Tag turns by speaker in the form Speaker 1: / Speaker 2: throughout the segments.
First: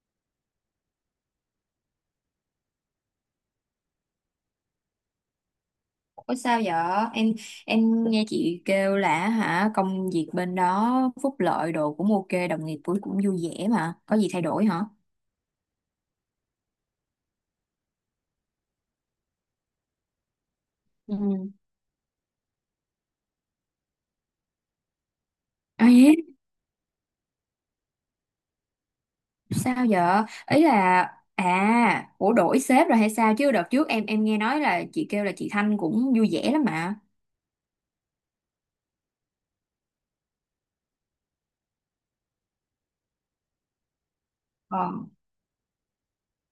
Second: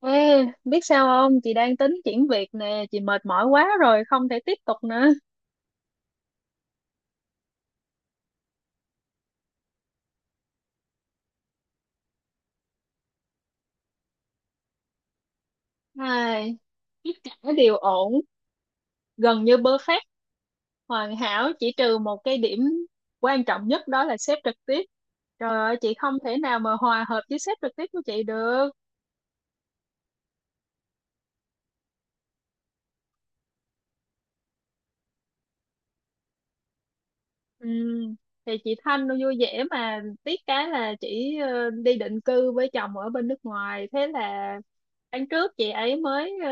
Speaker 1: Ê, biết sao không? Chị đang tính chuyển việc nè, chị mệt mỏi quá rồi, không thể tiếp tục nữa.
Speaker 2: Ủa sao vậy? Em em nghe chị kêu là hả công việc bên đó phúc lợi đồ cũng ok, đồng nghiệp cũng cũng vui vẻ mà. Có gì thay đổi hả?
Speaker 1: Ai, tất cả đều ổn, gần như perfect, hoàn
Speaker 2: Ừ.
Speaker 1: hảo, chỉ trừ một cái điểm quan trọng nhất đó là sếp trực tiếp. Trời ơi, chị không
Speaker 2: Ấy,
Speaker 1: thể nào mà hòa hợp với sếp trực tiếp của chị được.
Speaker 2: sao vậy? Ý là ủa đổi sếp rồi hay sao chứ đợt trước em nghe nói là chị kêu là chị Thanh cũng vui vẻ lắm mà.
Speaker 1: Ừm, thì chị Thanh nó vui vẻ mà tiếc cái là chị đi định cư với chồng ở bên nước ngoài, thế là
Speaker 2: Ờ,
Speaker 1: tháng trước chị ấy mới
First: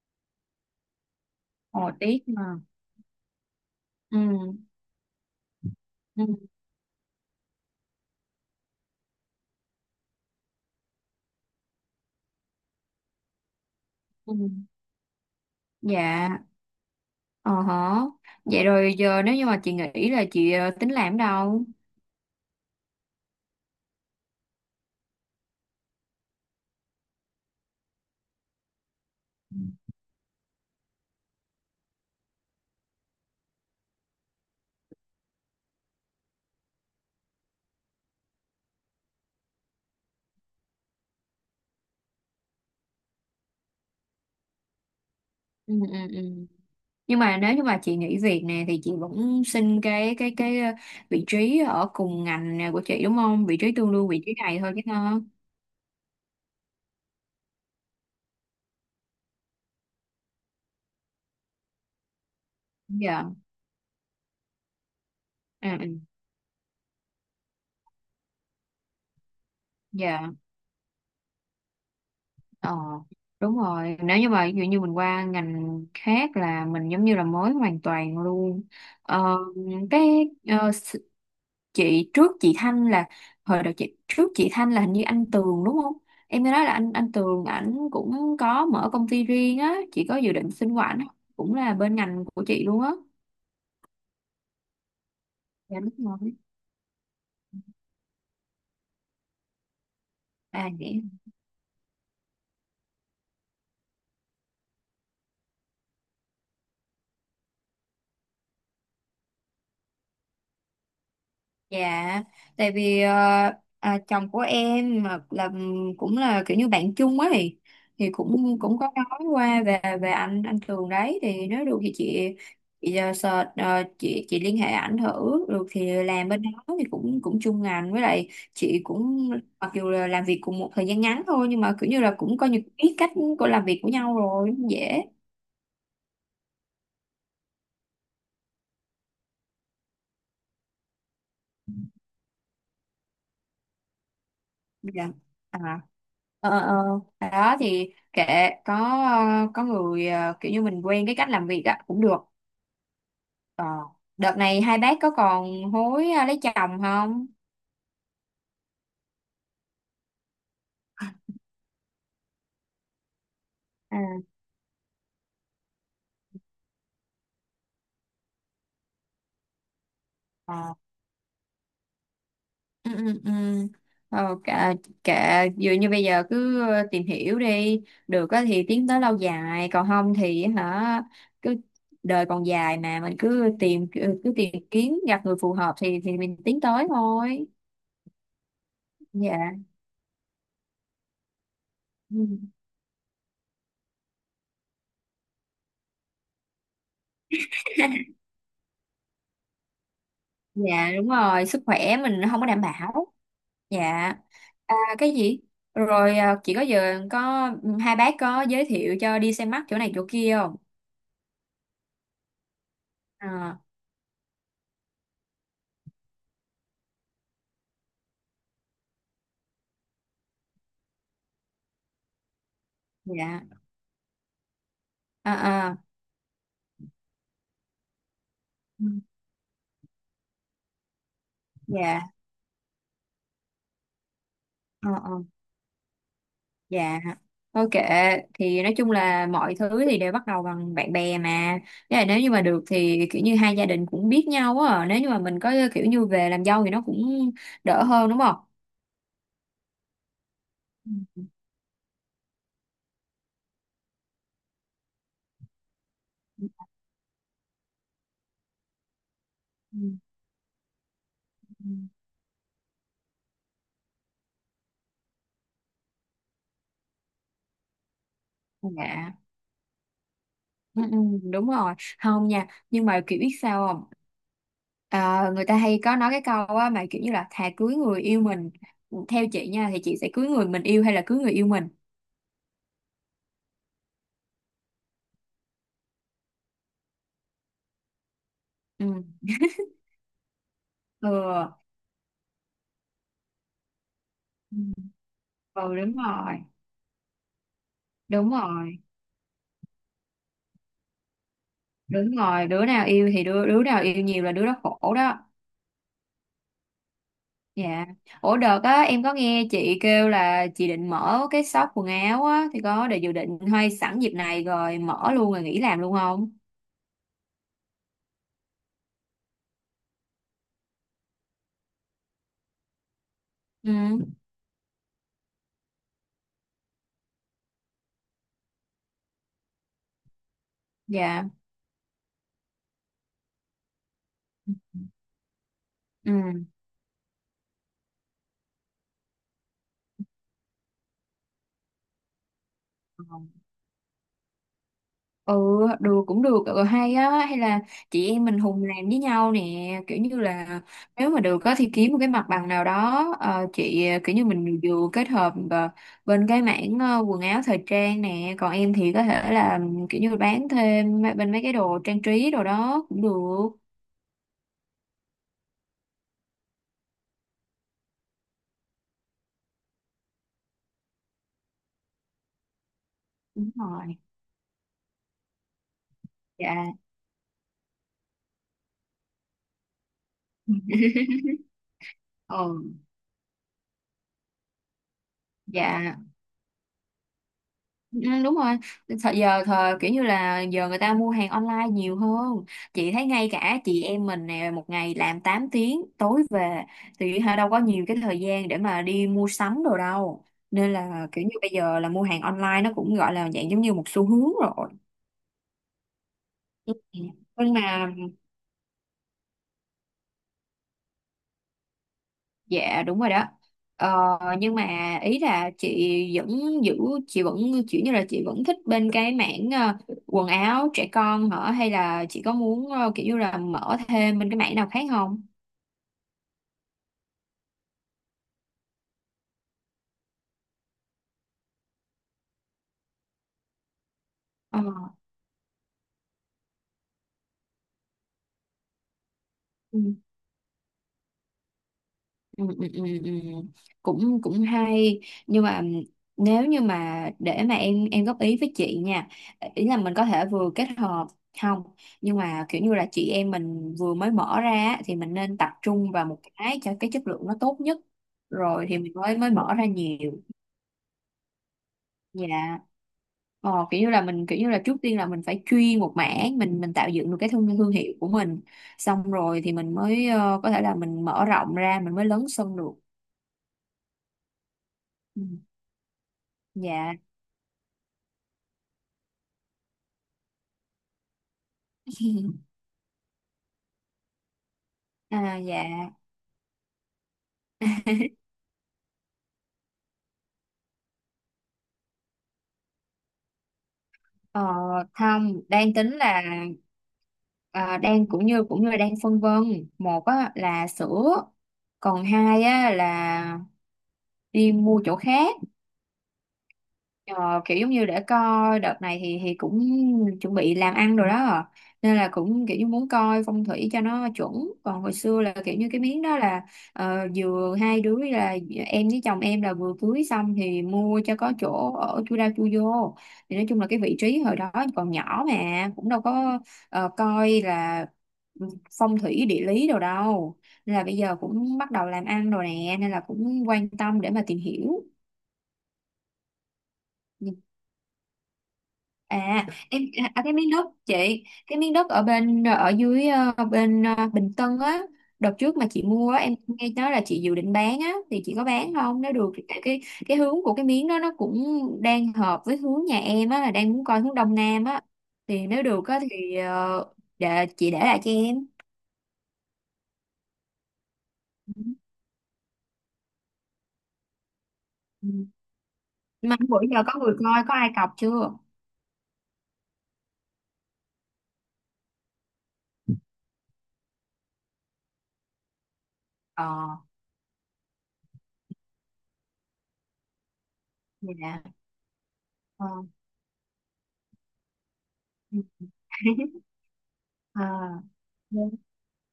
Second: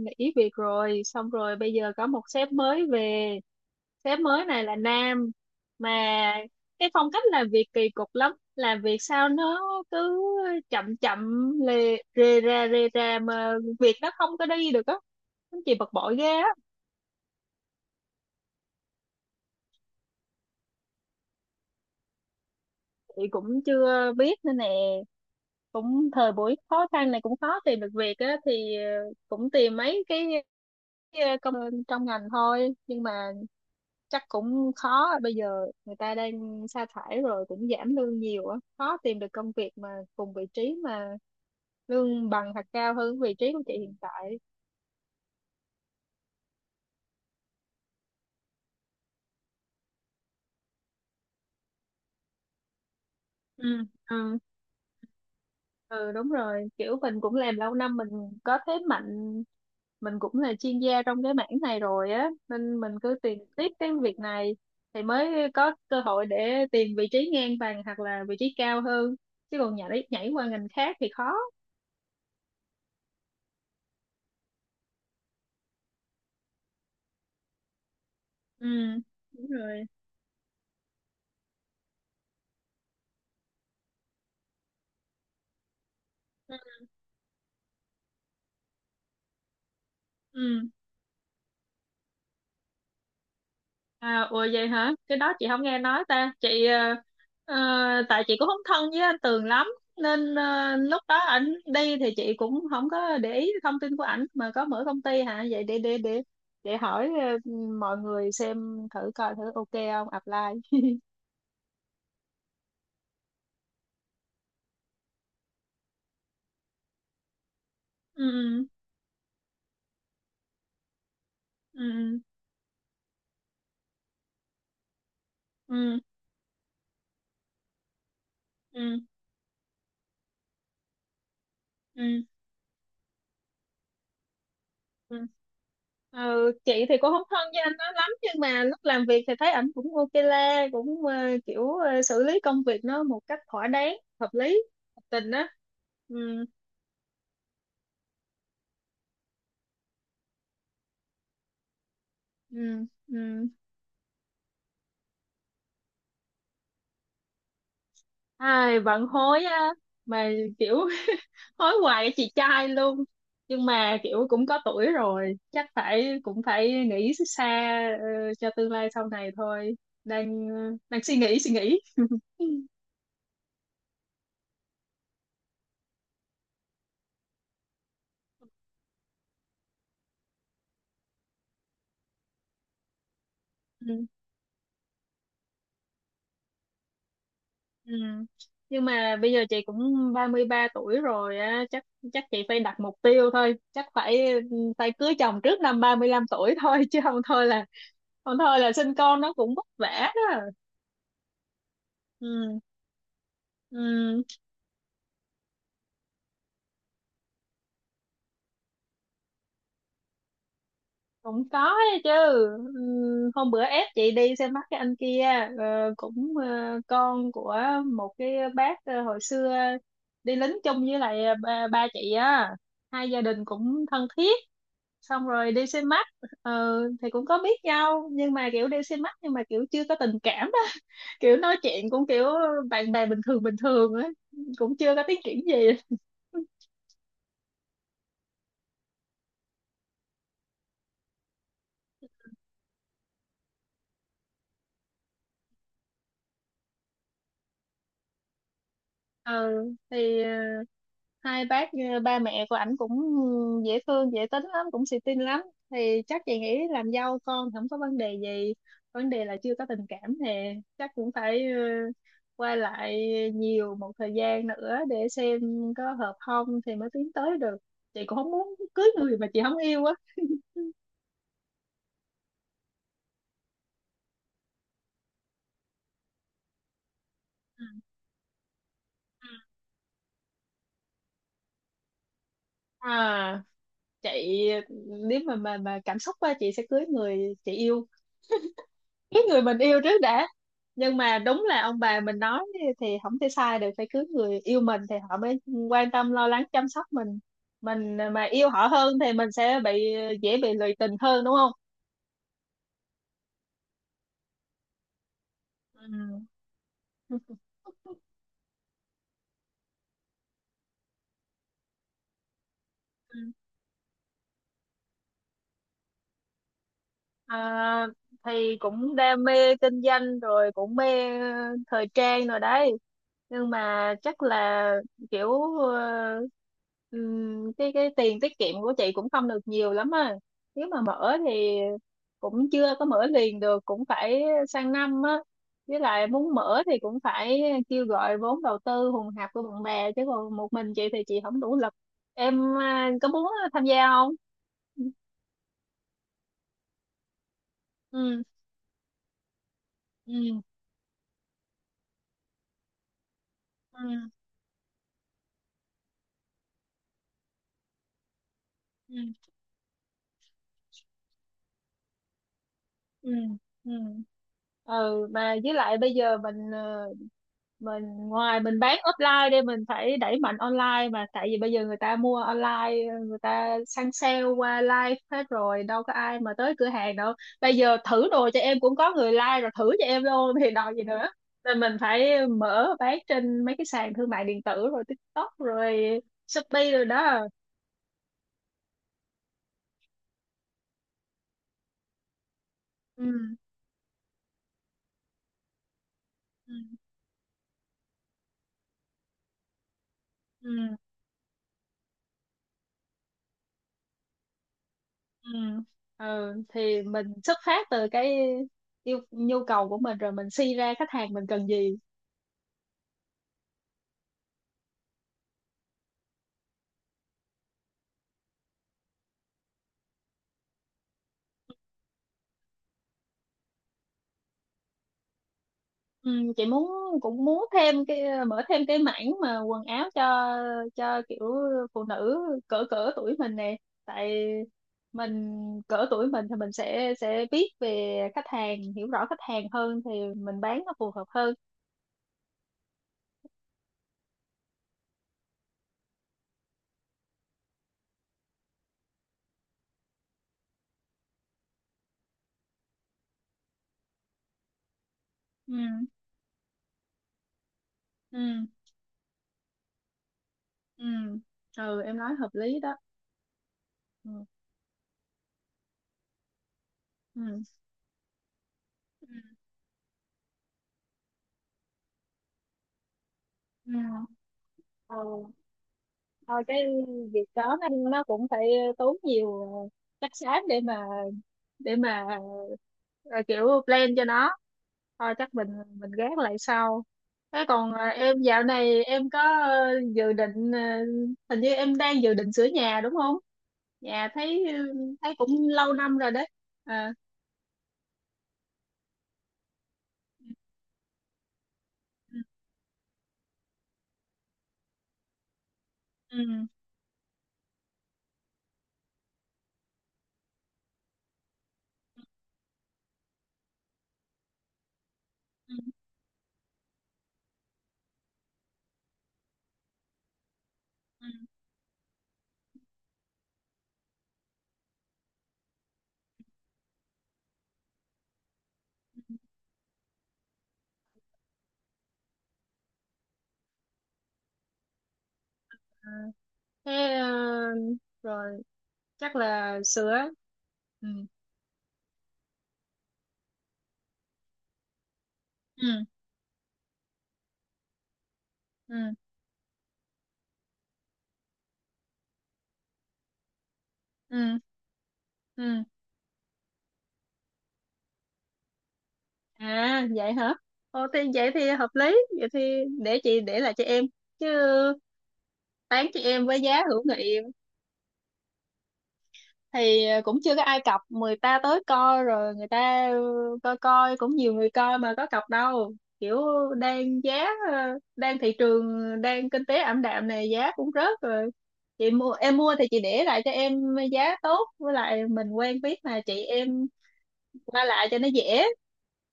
Speaker 1: nghỉ việc rồi xong rồi bây
Speaker 2: ồ
Speaker 1: giờ có
Speaker 2: tiếc
Speaker 1: một
Speaker 2: mà.
Speaker 1: sếp mới về.
Speaker 2: Ừ.
Speaker 1: Sếp mới này là nam mà
Speaker 2: Ừ.
Speaker 1: cái phong cách làm việc kỳ cục lắm, làm việc sao nó cứ chậm chậm lề rề ra mà việc nó không
Speaker 2: Ừ.
Speaker 1: có đi được á, nó chỉ bực bội ghê
Speaker 2: Dạ,
Speaker 1: á.
Speaker 2: ờ hả. Vậy rồi giờ nếu như mà chị nghĩ là chị tính làm ở đâu?
Speaker 1: Chị cũng chưa biết nữa nè, cũng thời buổi khó khăn này cũng khó tìm được việc á thì cũng tìm mấy cái công trong ngành thôi nhưng mà chắc cũng khó, bây giờ người ta đang sa thải rồi cũng giảm lương nhiều á, khó tìm được công việc mà cùng vị trí mà lương bằng hoặc cao hơn vị trí của chị hiện tại.
Speaker 2: Ừ. Ừ. Ừ. Nhưng mà nếu như mà chị nghỉ việc nè thì chị vẫn xin cái vị trí ở cùng ngành nè của chị đúng không, vị trí
Speaker 1: Ừ,
Speaker 2: tương đương vị trí
Speaker 1: ừ.
Speaker 2: này thôi chứ nó
Speaker 1: Ừ, đúng rồi, kiểu mình cũng làm lâu năm, mình có thế mạnh, mình cũng là chuyên gia trong cái mảng này rồi á nên mình cứ
Speaker 2: dạ.
Speaker 1: tìm tiếp cái việc này thì mới có
Speaker 2: À, ừ.
Speaker 1: cơ hội để tìm vị trí ngang bằng hoặc là vị trí cao hơn, chứ còn nhảy
Speaker 2: Dạ,
Speaker 1: nhảy qua ngành khác thì khó.
Speaker 2: ờ đúng rồi, nếu như mà ví dụ như mình qua ngành khác là mình giống như là mới hoàn toàn luôn.
Speaker 1: Ừ,
Speaker 2: ờ,
Speaker 1: đúng rồi.
Speaker 2: cái ờ, chị trước chị Thanh là hồi đầu, chị trước chị Thanh là hình như anh Tường đúng không? Em nghe nói là anh Tường ảnh cũng có mở công ty riêng á, chị có dự định
Speaker 1: Ừ.
Speaker 2: xin qua ảnh không? Cũng là bên ngành của chị luôn á.
Speaker 1: À, ủa vậy hả? Cái đó chị không nghe
Speaker 2: Dạ đúng
Speaker 1: nói ta.
Speaker 2: rồi.
Speaker 1: Chị ờ, tại chị cũng không thân với anh Tường lắm nên
Speaker 2: À vậy.
Speaker 1: lúc đó ảnh đi thì chị cũng không có để ý thông tin của ảnh mà có mở công ty hả? Vậy để hỏi ờ, mọi người xem thử coi thử ok không apply.
Speaker 2: Dạ, tại vì chồng của em mà là ừ, cũng là kiểu như bạn chung ấy, thì cũng
Speaker 1: Ừ,
Speaker 2: cũng có nói qua về về anh Tường đấy, thì nếu được thì
Speaker 1: ừ,
Speaker 2: chị, chị liên hệ ảnh thử, được
Speaker 1: ừ,
Speaker 2: thì làm bên đó thì cũng cũng chung ngành, với lại chị
Speaker 1: ừ,
Speaker 2: cũng mặc dù là làm việc cùng một thời gian ngắn thôi nhưng mà kiểu như
Speaker 1: ừ,
Speaker 2: là
Speaker 1: ừ.
Speaker 2: cũng coi như biết cách của làm việc của nhau rồi, cũng dễ.
Speaker 1: Ừ. Ờ, chị thì cũng không thân với anh nó lắm nhưng mà lúc làm việc thì thấy ảnh cũng ok la, cũng kiểu xử lý công việc nó một cách thỏa đáng, hợp lý hợp
Speaker 2: Dạ.
Speaker 1: tình đó.
Speaker 2: À.
Speaker 1: Ừ,
Speaker 2: Ờ ờ ờ. Đó thì kệ, có có người kiểu như mình quen cái cách làm việc á cũng được.
Speaker 1: ừ, ừ.
Speaker 2: Ờ, đợt này hai bác có còn hối lấy chồng không?
Speaker 1: Ai bận hối á, mà kiểu hối hoài với chị trai luôn, nhưng mà
Speaker 2: À,
Speaker 1: kiểu cũng có tuổi rồi chắc phải cũng phải nghĩ xa ờ, cho tương lai sau này thôi, đang ờ,
Speaker 2: ờ
Speaker 1: đang suy nghĩ
Speaker 2: ừ ừ ừ. Ờ kệ, kệ vừa như bây giờ cứ tìm hiểu đi, được á thì tiến tới lâu dài, còn không thì hả cứ, đời còn dài mà, mình cứ tìm kiếm gặp người phù hợp thì mình tiến tới thôi.
Speaker 1: Ừ. Nhưng mà bây giờ
Speaker 2: Dạ.
Speaker 1: chị cũng 33 tuổi rồi á, chắc
Speaker 2: Ừ.
Speaker 1: chắc chị phải đặt mục tiêu thôi, chắc phải phải cưới chồng trước năm 35 tuổi thôi chứ không thôi là không thôi là sinh con nó cũng vất vả đó.
Speaker 2: Dạ đúng rồi, sức khỏe mình không có
Speaker 1: Ừ.
Speaker 2: đảm bảo. Dạ.
Speaker 1: Ừ.
Speaker 2: À, cái gì, rồi à, chị có giờ có ừ, hai bác có giới thiệu cho đi xem mắt chỗ này chỗ kia không?
Speaker 1: Cũng có ấy chứ. Ừ. Hôm
Speaker 2: À,
Speaker 1: bữa ép chị đi xem mắt cái anh kia, ờ, cũng con của một cái bác hồi xưa đi lính chung với lại ba chị á, hai gia đình
Speaker 2: dạ
Speaker 1: cũng thân thiết, xong rồi đi
Speaker 2: à, à,
Speaker 1: xem mắt ờ, thì cũng có biết nhau nhưng mà kiểu đi
Speaker 2: ừ,
Speaker 1: xem mắt nhưng mà kiểu chưa có tình cảm đó kiểu nói chuyện cũng
Speaker 2: dạ
Speaker 1: kiểu bạn bè bình thường ấy, cũng
Speaker 2: ờ,
Speaker 1: chưa có
Speaker 2: ờ,
Speaker 1: tiến triển gì.
Speaker 2: dạ thôi kệ, thì nói chung là mọi thứ thì đều bắt đầu bằng bạn bè mà. Với lại nếu như mà được thì kiểu như hai gia đình cũng biết nhau á, nếu như mà mình có kiểu như về làm dâu thì nó cũng đỡ hơn đúng không?
Speaker 1: Ừ thì
Speaker 2: Ừ,
Speaker 1: hai bác ba mẹ của ảnh cũng dễ thương, dễ tính lắm, cũng xì tin lắm thì chắc chị nghĩ làm dâu con không có vấn đề gì, vấn đề là chưa có
Speaker 2: ừ,
Speaker 1: tình cảm thì chắc cũng phải
Speaker 2: ừ,
Speaker 1: qua lại nhiều một thời gian nữa để xem có hợp không thì mới tiến tới được, chị cũng không muốn
Speaker 2: ừ.
Speaker 1: cưới
Speaker 2: Dạ.
Speaker 1: người mà chị không yêu á.
Speaker 2: Ừ, ừ, đúng rồi, không nha, nhưng mà kiểu biết sao không? À, người ta hay có nói cái câu á mà kiểu như là thà
Speaker 1: Ừ.
Speaker 2: cưới người yêu mình. Ừ, theo chị nha, thì chị sẽ cưới người mình yêu hay là cưới người yêu mình?
Speaker 1: À, chị, nếu mà cảm xúc á chị sẽ cưới người chị yêu,
Speaker 2: Ừ
Speaker 1: cái người mình yêu trước đã, nhưng
Speaker 2: ừ.
Speaker 1: mà đúng là ông bà mình nói thì không thể sai được, phải cưới người
Speaker 2: Ừ.
Speaker 1: yêu mình thì họ mới
Speaker 2: Ừ
Speaker 1: quan
Speaker 2: đúng
Speaker 1: tâm lo
Speaker 2: rồi.
Speaker 1: lắng chăm sóc mình mà
Speaker 2: Đúng
Speaker 1: yêu họ
Speaker 2: rồi,
Speaker 1: hơn thì mình sẽ bị, dễ bị lụy tình hơn đúng không.
Speaker 2: đúng rồi, đứa nào yêu thì đứa đứa nào yêu nhiều là đứa đó khổ đó. Dạ. Ủa đợt á em có nghe chị kêu là chị định mở cái shop quần áo á, thì có để dự
Speaker 1: Ừ.
Speaker 2: định hay sẵn dịp này rồi mở luôn rồi nghỉ làm luôn không?
Speaker 1: À, thì cũng đam mê kinh doanh rồi cũng mê thời trang rồi đấy, nhưng
Speaker 2: Ừ.
Speaker 1: mà chắc là kiểu cái tiền tiết kiệm của chị cũng không được nhiều lắm à, nếu mà mở
Speaker 2: Dạ.
Speaker 1: thì cũng chưa có mở liền được, cũng phải sang năm á, với lại
Speaker 2: Ừ
Speaker 1: muốn mở thì cũng phải kêu gọi vốn đầu tư hùn hạp của bạn bè chứ còn một mình chị thì chị không đủ lực. Em à, có muốn tham gia không?
Speaker 2: ừ, được cũng được, ừ, hay á, hay là chị
Speaker 1: Ừ,
Speaker 2: em mình hùng làm với nhau nè, kiểu như
Speaker 1: ừ,
Speaker 2: là nếu mà được á thì kiếm một cái mặt bằng nào đó, ờ, chị ờ,
Speaker 1: ừ,
Speaker 2: kiểu như mình vừa kết hợp bên cái mảng quần áo thời trang nè, còn em thì có
Speaker 1: ừ,
Speaker 2: thể là ừ, kiểu như bán thêm mấy- bên mấy cái đồ trang trí đồ đó cũng
Speaker 1: ừ,
Speaker 2: được.
Speaker 1: ừ, ừ mà với lại bây giờ mình mình ngoài mình bán offline đi mình phải đẩy mạnh online, mà tại vì bây giờ người ta mua online, người
Speaker 2: Đúng
Speaker 1: ta săn
Speaker 2: rồi.
Speaker 1: sale qua live hết rồi, đâu có ai mà tới cửa
Speaker 2: Dạ.
Speaker 1: hàng đâu. Bây giờ thử đồ cho em cũng có người like rồi, thử cho em luôn thì đòi gì nữa, nên mình phải
Speaker 2: Ừ.
Speaker 1: mở bán trên mấy cái sàn thương mại điện tử rồi TikTok
Speaker 2: Dạ.
Speaker 1: rồi Shopee rồi đó.
Speaker 2: Ừ, đúng rồi, thời giờ thời kiểu như là giờ người ta mua hàng online nhiều hơn. Chị thấy
Speaker 1: Ừ,
Speaker 2: ngay cả chị em mình nè, một ngày làm 8 tiếng tối
Speaker 1: ừ,
Speaker 2: về thì hả đâu có nhiều cái thời gian để mà đi mua sắm đồ đâu, nên
Speaker 1: ừ,
Speaker 2: là kiểu như bây giờ là mua hàng online nó cũng gọi là dạng giống như một xu hướng rồi.
Speaker 1: ừ. Ừ.
Speaker 2: Ừ.
Speaker 1: Thì mình xuất
Speaker 2: Nhưng
Speaker 1: phát
Speaker 2: mà
Speaker 1: từ cái yêu nhu cầu của mình rồi mình suy ra khách hàng mình cần gì.
Speaker 2: dạ đúng rồi đó. Ờ, nhưng mà ý là chị vẫn giữ, chị vẫn kiểu như là chị vẫn thích bên cái mảng quần áo trẻ con hả, hay là chị có muốn kiểu như là mở thêm bên cái mảng nào khác không?
Speaker 1: Ừ. Chị muốn, cũng muốn thêm cái, mở thêm cái mảng mà quần áo cho kiểu phụ nữ cỡ cỡ tuổi mình nè, tại mình cỡ tuổi mình thì mình sẽ biết về khách hàng, hiểu rõ khách hàng
Speaker 2: Ờ.
Speaker 1: hơn thì mình bán nó phù hợp hơn.
Speaker 2: Ừ, ừ, ừ, ừ. Cũng cũng hay, nhưng mà nếu như mà để mà em góp ý với chị nha, ý là mình có thể vừa kết hợp, không, nhưng mà kiểu như là chị em mình vừa mới mở ra á, thì mình nên tập
Speaker 1: Ừ,
Speaker 2: trung vào một cái cho cái chất lượng nó tốt nhất,
Speaker 1: ừ,
Speaker 2: rồi thì mình mới mới mở ra nhiều.
Speaker 1: ừ, ừ em nói hợp
Speaker 2: Dạ.
Speaker 1: lý đó.
Speaker 2: Ờ, kiểu như là
Speaker 1: Ừ,
Speaker 2: mình, kiểu như là trước tiên là mình phải chuyên một mảng, mình tạo dựng được cái
Speaker 1: ừ,
Speaker 2: thương thương hiệu của mình,
Speaker 1: ừ,
Speaker 2: xong rồi thì mình mới có thể là mình mở rộng ra, mình mới lớn sân được.
Speaker 1: ừ. Ừ.
Speaker 2: Ừ.
Speaker 1: Thôi cái
Speaker 2: Dạ.
Speaker 1: việc đó nó cũng phải tốn nhiều chất xám để mà để mà kiểu plan cho nó, thôi chắc
Speaker 2: À
Speaker 1: mình
Speaker 2: dạ,
Speaker 1: mình gác lại sau. Thế còn em dạo này em có dự định hình như em đang dự định sửa nhà đúng không, nhà
Speaker 2: ờ,
Speaker 1: thấy thấy
Speaker 2: không,
Speaker 1: cũng lâu
Speaker 2: đang tính
Speaker 1: năm rồi
Speaker 2: là
Speaker 1: đấy. À,
Speaker 2: à, đang cũng như đang phân vân, một á, là sữa, còn hai á, là đi mua chỗ khác.
Speaker 1: ừ,
Speaker 2: Ờ, kiểu giống như để coi đợt này thì cũng chuẩn bị làm ăn rồi đó à. Nên là cũng kiểu như muốn coi phong thủy cho nó chuẩn, còn hồi xưa là
Speaker 1: ừ,
Speaker 2: kiểu như cái miếng đó là vừa hai đứa là em với chồng em là vừa cưới xong thì mua
Speaker 1: ừ.
Speaker 2: cho có chỗ ở chui ra chui vô, thì nói chung là cái vị trí hồi đó còn nhỏ mà cũng đâu có coi là phong thủy địa lý đâu đâu, nên là bây giờ cũng bắt đầu làm ăn rồi nè nên là cũng quan tâm để mà tìm hiểu.
Speaker 1: À, thế ờ,
Speaker 2: Ừ.
Speaker 1: rồi chắc
Speaker 2: À,
Speaker 1: là
Speaker 2: em
Speaker 1: sửa.
Speaker 2: à, à, cái miếng đất
Speaker 1: Ừ.
Speaker 2: chị, cái miếng đất ở bên ở dưới bên Bình Tân á, đợt trước mà chị
Speaker 1: Ừ,
Speaker 2: mua á, em nghe nói là chị dự định bán á, thì chị có bán
Speaker 1: ừ,
Speaker 2: không? Nếu được thì tại cái hướng của cái miếng đó nó cũng đang hợp với hướng nhà em á, là đang muốn coi hướng Đông
Speaker 1: ừ,
Speaker 2: Nam á. Thì
Speaker 1: ừ.
Speaker 2: nếu được á thì để chị để lại cho em.
Speaker 1: À vậy hả? Ồ thì vậy thì hợp
Speaker 2: Ừ.
Speaker 1: lý, vậy thì để chị để lại cho em chứ,
Speaker 2: Ừ.
Speaker 1: bán cho em
Speaker 2: Mà
Speaker 1: với giá
Speaker 2: bữa
Speaker 1: hữu
Speaker 2: giờ có người
Speaker 1: nghị.
Speaker 2: coi có ai cọc chưa?
Speaker 1: Thì cũng chưa có ai cọc, người ta tới coi rồi người ta coi, coi cũng nhiều người coi mà có cọc đâu. Kiểu
Speaker 2: Ờ,
Speaker 1: đang giá đang thị trường, đang kinh tế ảm đạm này giá cũng rớt rồi.
Speaker 2: dạ.
Speaker 1: Chị mua em mua thì
Speaker 2: Ờ.
Speaker 1: chị để lại cho em giá tốt, với lại mình quen biết mà, chị em qua lại cho nó
Speaker 2: À.
Speaker 1: dễ.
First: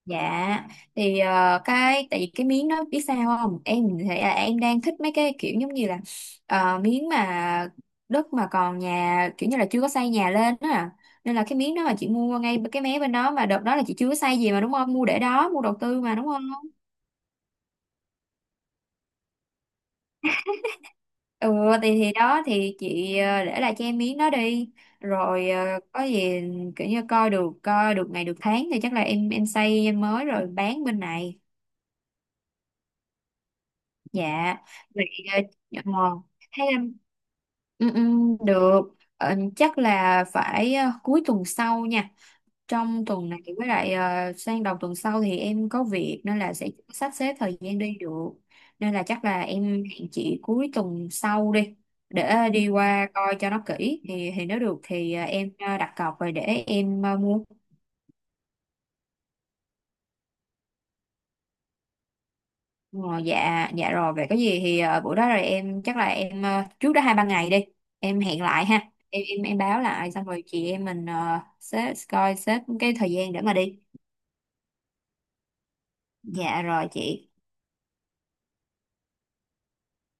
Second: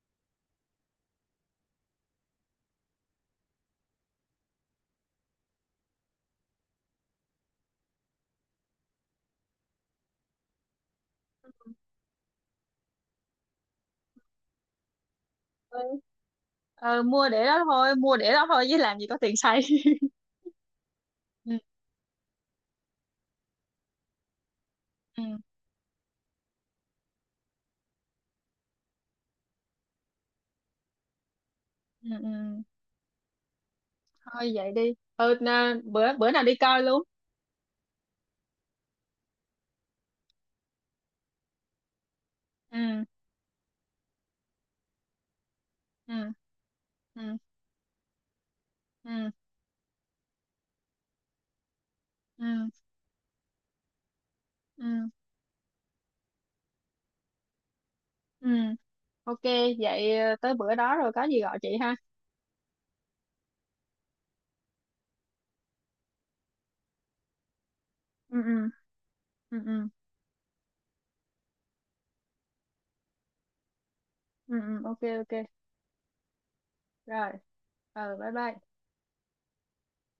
Speaker 2: Dạ thì cái tại vì cái miếng đó biết sao không, em thì là em đang thích mấy cái kiểu giống như là miếng mà đất mà còn nhà kiểu như là chưa có xây nhà lên đó à. Nên là cái miếng đó mà chị mua ngay cái mé bên đó mà đợt đó là chị chưa có xây gì mà đúng không, mua để đó mua đầu
Speaker 1: Ừ.
Speaker 2: tư mà đúng không?
Speaker 1: Ờ, mua để đó thôi, mua để đó thôi chứ làm gì có tiền xây
Speaker 2: Ừ,
Speaker 1: ừ,
Speaker 2: thì đó thì chị để lại cho em miếng đó đi,
Speaker 1: ừ,
Speaker 2: rồi có gì kiểu như coi được ngày được tháng thì chắc là em xây em mới rồi bán bên này.
Speaker 1: ừ, ừ. Thôi
Speaker 2: Dạ.
Speaker 1: vậy đi,
Speaker 2: Vậy
Speaker 1: ừ,
Speaker 2: ờ, ờ,
Speaker 1: bữa bữa nào đi
Speaker 2: hay là
Speaker 1: coi luôn.
Speaker 2: ừ, ừ, được. Ờ, chắc là phải cuối tuần sau nha,
Speaker 1: Ừ,
Speaker 2: trong tuần này với lại sang đầu tuần sau thì em có việc
Speaker 1: ừ,
Speaker 2: nên là sẽ sắp xếp
Speaker 1: ừ,
Speaker 2: thời gian đi được, nên là chắc
Speaker 1: ừ,
Speaker 2: là em hẹn chị cuối tuần sau đi, để đi
Speaker 1: ừ,
Speaker 2: qua coi cho nó kỹ, thì nếu được
Speaker 1: ừ,
Speaker 2: thì em đặt cọc rồi để em mua.
Speaker 1: ừ. Ok. Vậy tới bữa đó rồi có gì gọi chị ha.
Speaker 2: Ờ, dạ dạ rồi, vậy có gì thì buổi đó rồi em chắc là em trước đó hai ba ngày đi em
Speaker 1: Ừ,
Speaker 2: hẹn lại
Speaker 1: ừ,
Speaker 2: ha, em
Speaker 1: ừ,
Speaker 2: báo
Speaker 1: ừ,
Speaker 2: lại xong rồi chị em mình xếp coi xếp cái thời gian để mà đi.
Speaker 1: ừ, ừ, ok ok
Speaker 2: Dạ rồi chị.
Speaker 1: rồi. Ừ, bye bye.